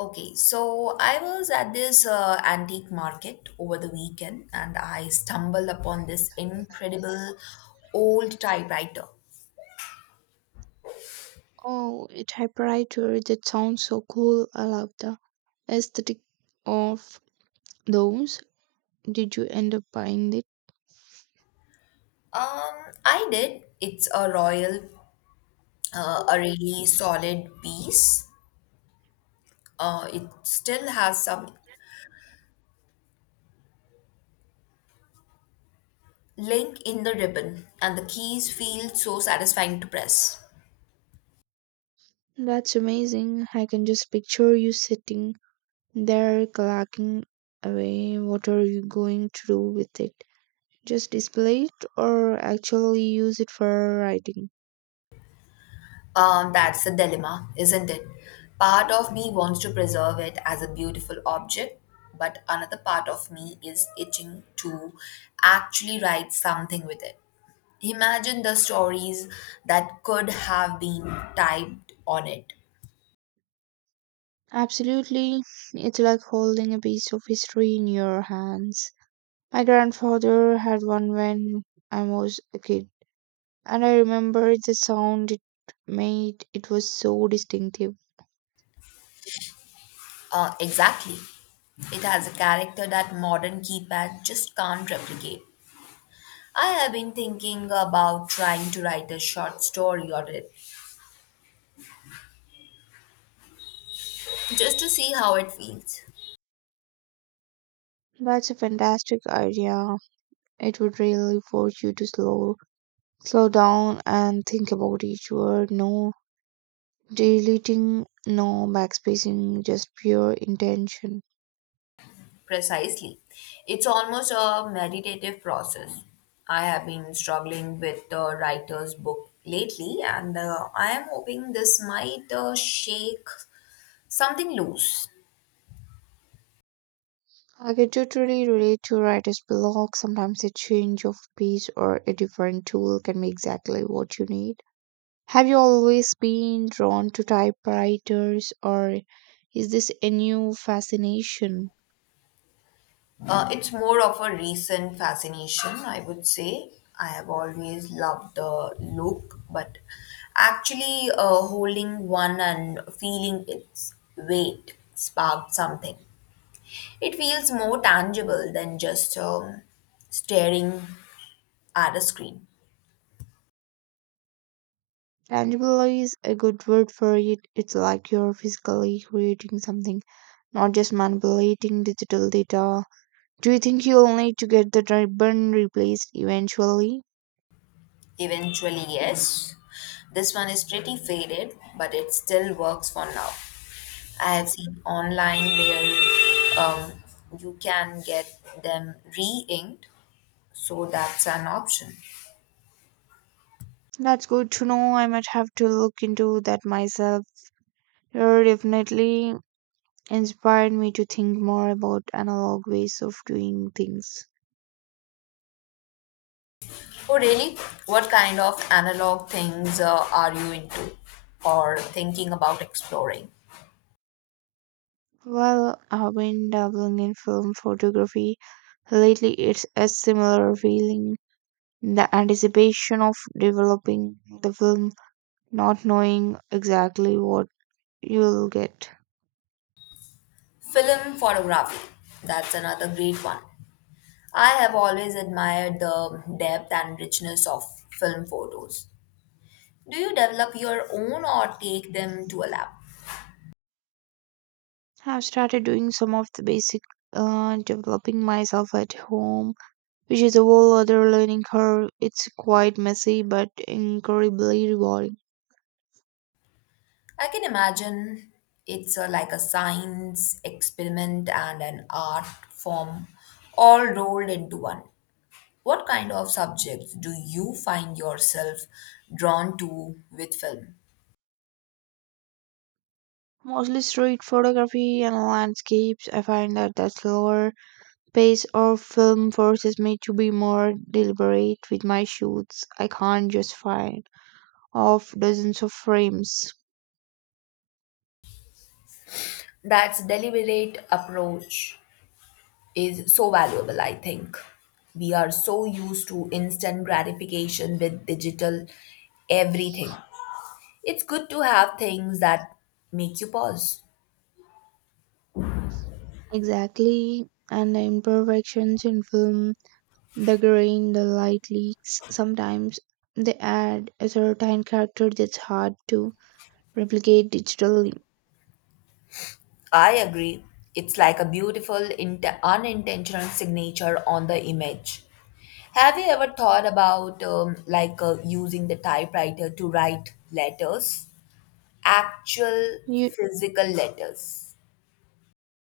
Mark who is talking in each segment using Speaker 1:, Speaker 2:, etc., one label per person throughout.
Speaker 1: Okay, so I was at this antique market over the weekend and I stumbled upon this incredible old typewriter.
Speaker 2: Oh, a typewriter, that sounds so cool. I love the aesthetic of those. Did you end up buying it?
Speaker 1: I did. It's a royal, a really solid piece. It still has some link in the ribbon and the keys feel so satisfying to press.
Speaker 2: That's amazing. I can just picture you sitting there clocking away. What are you going to do with it? Just display it or actually use it for writing?
Speaker 1: That's a dilemma, isn't it? Part of me wants to preserve it as a beautiful object, but another part of me is itching to actually write something with it. Imagine the stories that could have been typed on it.
Speaker 2: Absolutely. It's like holding a piece of history in your hands. My grandfather had one when I was a kid and I remember the sound it made. It was so distinctive.
Speaker 1: Exactly. It has a character that modern keypad just can't replicate. I have been thinking about trying to write a short story on it just to see how it feels.
Speaker 2: That's a fantastic idea. It would really force you to slow down and think about each word. No deleting, no backspacing, just pure intention.
Speaker 1: Precisely. It's almost a meditative process. I have been struggling with the writer's book lately, and I am hoping this might shake something loose.
Speaker 2: I could totally relate to writer's block. Sometimes a change of pace or a different tool can be exactly what you need. Have you always been drawn to typewriters, or is this a new fascination?
Speaker 1: It's more of a recent fascination, I would say. I have always loved the look, but actually holding one and feeling its weight sparked something. It feels more tangible than just staring at a screen.
Speaker 2: Tangible is a good word for it. It's like you're physically creating something, not just manipulating digital data. Do you think you'll need to get the ribbon replaced eventually?
Speaker 1: Eventually, yes. This one is pretty faded, but it still works for now. I have seen online where um, you can get them re inked, so that's an option.
Speaker 2: That's good to know. I might have to look into that myself. You're definitely inspired me to think more about analog ways of doing things.
Speaker 1: Oh, really? What kind of analog things are you into or thinking about exploring?
Speaker 2: Well, I've been dabbling in film photography lately. It's a similar feeling, the anticipation of developing the film, not knowing exactly what you'll get.
Speaker 1: Film photography, that's another great one. I have always admired the depth and richness of film photos. Do you develop your own or take them to a lab?
Speaker 2: I've started doing some of the basic developing myself at home, which is a whole other learning curve. It's quite messy but incredibly rewarding.
Speaker 1: I can imagine it's a, like a science experiment and an art form all rolled into one. What kind of subjects do you find yourself drawn to with film?
Speaker 2: Mostly street photography and landscapes. I find that that's slower space or film forces me to be more deliberate with my shoots. I can't just fire off dozens of frames.
Speaker 1: That's deliberate approach is so valuable, I think. We are so used to instant gratification with digital everything. It's good to have things that make you pause.
Speaker 2: Exactly. And the imperfections in film, the grain, the light leaks, sometimes they add a certain character that's hard to replicate digitally.
Speaker 1: I agree. It's like a beautiful unintentional signature on the image. Have you ever thought about using the typewriter to write letters? Actual
Speaker 2: You
Speaker 1: physical letters.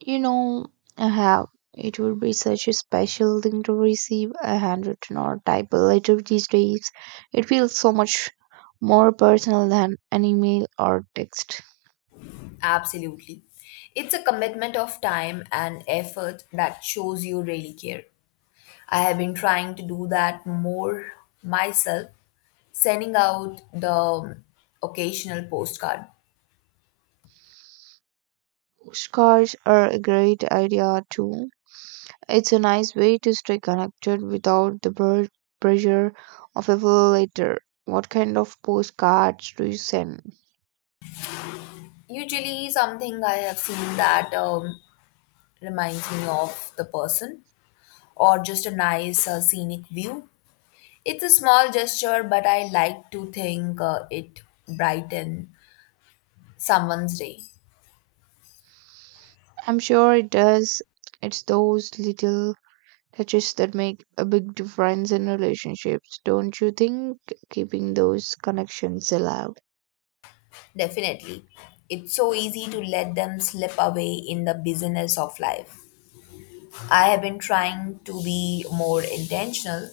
Speaker 2: You know, I have. It would be such a special thing to receive a handwritten or type letter these days. It feels so much more personal than an email or text.
Speaker 1: Absolutely. It's a commitment of time and effort that shows you really care. I have been trying to do that more myself, sending out the occasional postcard.
Speaker 2: Postcards are a great idea too. It's a nice way to stay connected without the pressure of a full letter. What kind of postcards do you send?
Speaker 1: Usually, something I have seen that reminds me of the person, or just a nice scenic view. It's a small gesture, but I like to think it brighten someone's day.
Speaker 2: I'm sure it does. It's those little touches that make a big difference in relationships, don't you think? Keeping those connections alive.
Speaker 1: Definitely. It's so easy to let them slip away in the busyness of life. I have been trying to be more intentional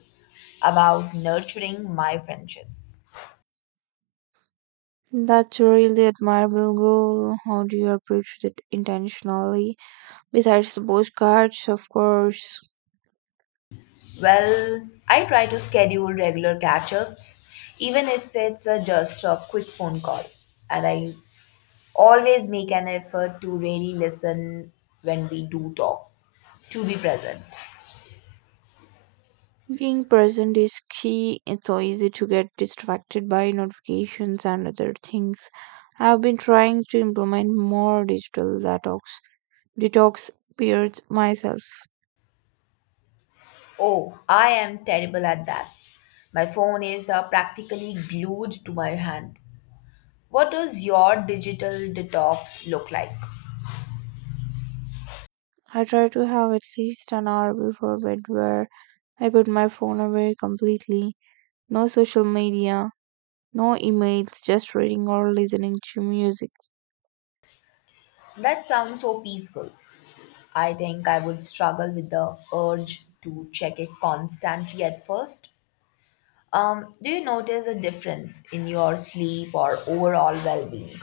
Speaker 1: about nurturing my friendships.
Speaker 2: That's a really admirable goal. How do you approach that intentionally? Besides the postcards, of course.
Speaker 1: Well, I try to schedule regular catch ups, even if it's a just a quick phone call. And I always make an effort to really listen when we do talk, to be present.
Speaker 2: Being present is key. It's so easy to get distracted by notifications and other things. I've been trying to implement more digital detox periods myself.
Speaker 1: Oh, I am terrible at that. My phone is practically glued to my hand. What does your digital detox look like?
Speaker 2: I try to have at least an hour before bed where I put my phone away completely. No social media, no emails, just reading or listening to music.
Speaker 1: That sounds so peaceful. I think I would struggle with the urge to check it constantly at first. Do you notice a difference in your sleep or overall well being?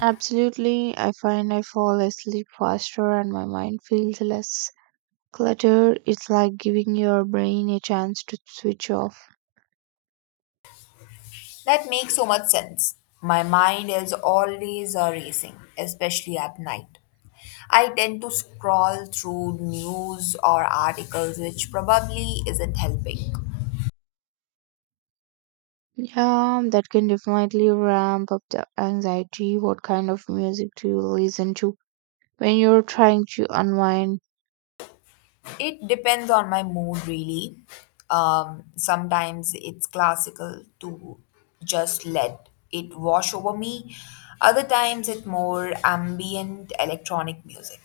Speaker 2: Absolutely, I find I fall asleep faster and my mind feels less cluttered. It's like giving your brain a chance to switch off.
Speaker 1: That makes so much sense. My mind is always racing, especially at night. I tend to scroll through news or articles, which probably isn't helping.
Speaker 2: Yeah, that can definitely ramp up the anxiety. What kind of music do you listen to when you're trying to unwind?
Speaker 1: It depends on my mood, really. Sometimes it's classical to just let it wash over me, other times, it's more ambient electronic music.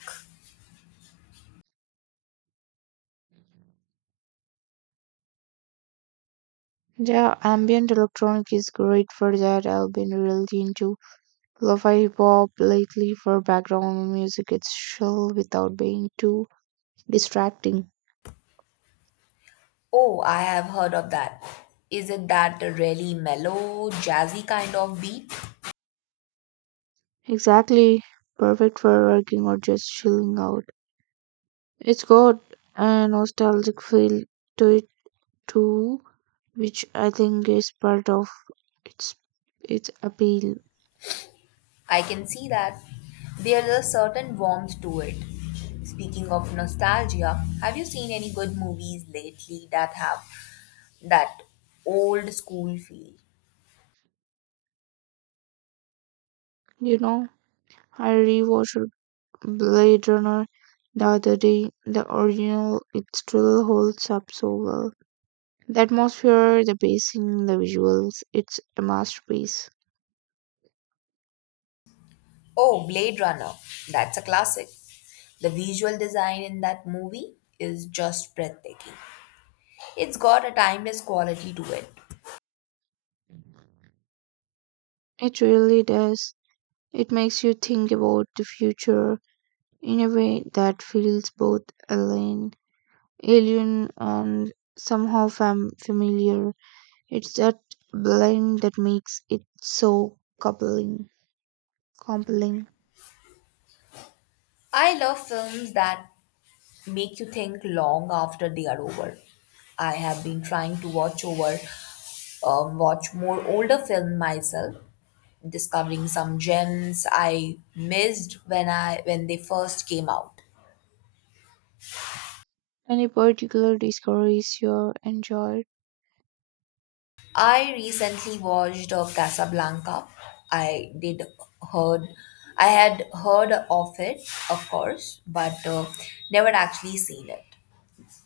Speaker 2: Yeah, ambient electronic is great for that. I've been really into lo-fi hip-hop lately for background music. It's chill without being too distracting.
Speaker 1: Oh, I have heard of that. Is it that really mellow, jazzy kind of beat?
Speaker 2: Exactly. Perfect for working or just chilling out. It's got a nostalgic feel to it too, which I think is part of its its appeal.
Speaker 1: I can see that. There's a certain warmth to it. Speaking of nostalgia, have you seen any good movies lately that have that old school feel?
Speaker 2: You know, I rewatched Blade Runner the other day. The original, it still holds up so well. The atmosphere, the pacing, the visuals, it's a masterpiece.
Speaker 1: Oh, Blade Runner. That's a classic. The visual design in that movie is just breathtaking. It's got a timeless quality to it.
Speaker 2: It really does. It makes you think about the future in a way that feels both alien, alien and somehow familiar. It's that blend that makes it so compelling.
Speaker 1: I love films that make you think long after they are over. I have been trying to watch more older film myself, discovering some gems I missed when they first came out.
Speaker 2: Any particular discoveries you enjoyed?
Speaker 1: I recently watched Casablanca. I did heard, I had heard of it, of course, but never actually seen it.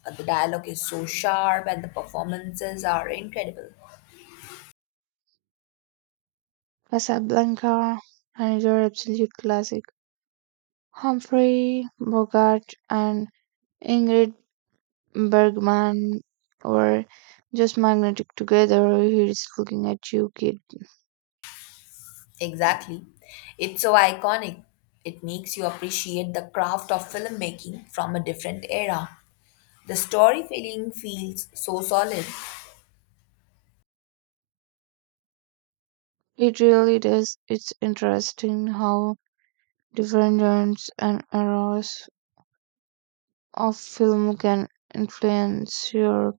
Speaker 1: The dialogue is so sharp, and the performances are incredible.
Speaker 2: Casablanca, another absolute classic. Humphrey Bogart and Ingrid Bergman or just magnetic together. He's looking at you, kid.
Speaker 1: Exactly. It's so iconic. It makes you appreciate the craft of filmmaking from a different era. The storytelling feels so solid.
Speaker 2: It really does. It's interesting how different genres and eras of film can influence your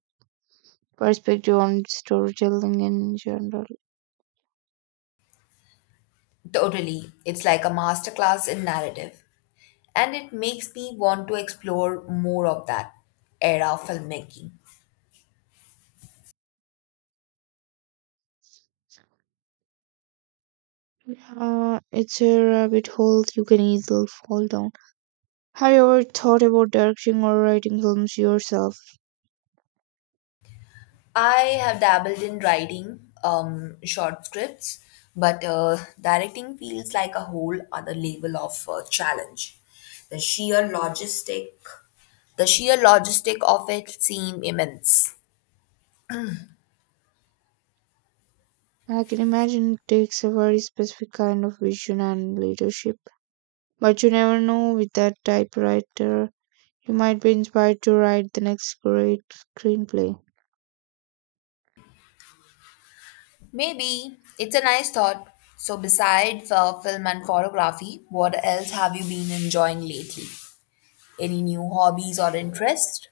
Speaker 2: perspective on storytelling in general.
Speaker 1: Totally. It's like a masterclass in narrative. And it makes me want to explore more of that era of filmmaking.
Speaker 2: It's a rabbit hole you can easily fall down. Have you ever thought about directing or writing films yourself?
Speaker 1: I have dabbled in writing short scripts, but directing feels like a whole other level of challenge. The sheer logistic, the sheer logistic of it seem immense.
Speaker 2: I can imagine it takes a very specific kind of vision and leadership. But you never know, with that typewriter, you might be inspired to write the next great screenplay.
Speaker 1: Maybe it's a nice thought. So besides film and photography, what else have you been enjoying lately? Any new hobbies or interests?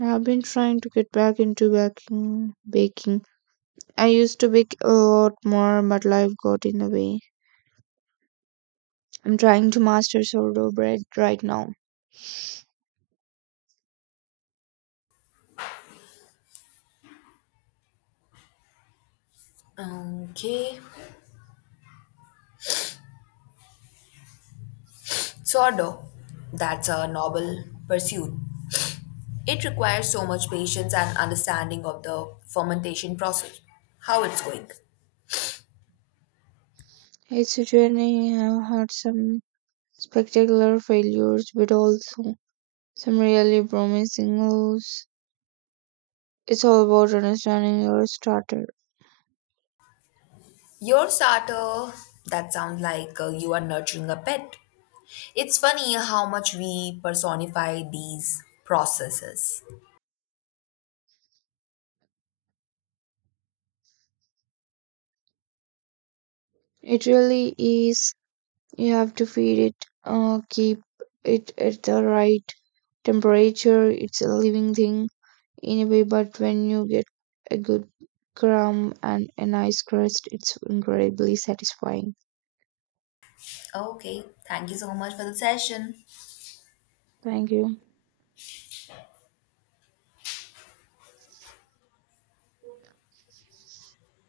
Speaker 2: I have been trying to get back into baking. Baking. I used to bake a lot more, but life got in the way. I'm trying to master sourdough bread right now.
Speaker 1: Okay, sort That's a noble pursuit. It requires so much patience and understanding of the fermentation process, how it's going.
Speaker 2: It's a journey. I've had some spectacular failures, but also some really promising lows. It's all about understanding your starter.
Speaker 1: Your starter, that sounds like you are nurturing a pet. It's funny how much we personify these processes.
Speaker 2: It really is. You have to feed it, keep it at the right temperature. It's a living thing in a way, but when you get a good crumb and a nice crust, it's incredibly satisfying.
Speaker 1: Okay, thank you so much for the session.
Speaker 2: Thank you.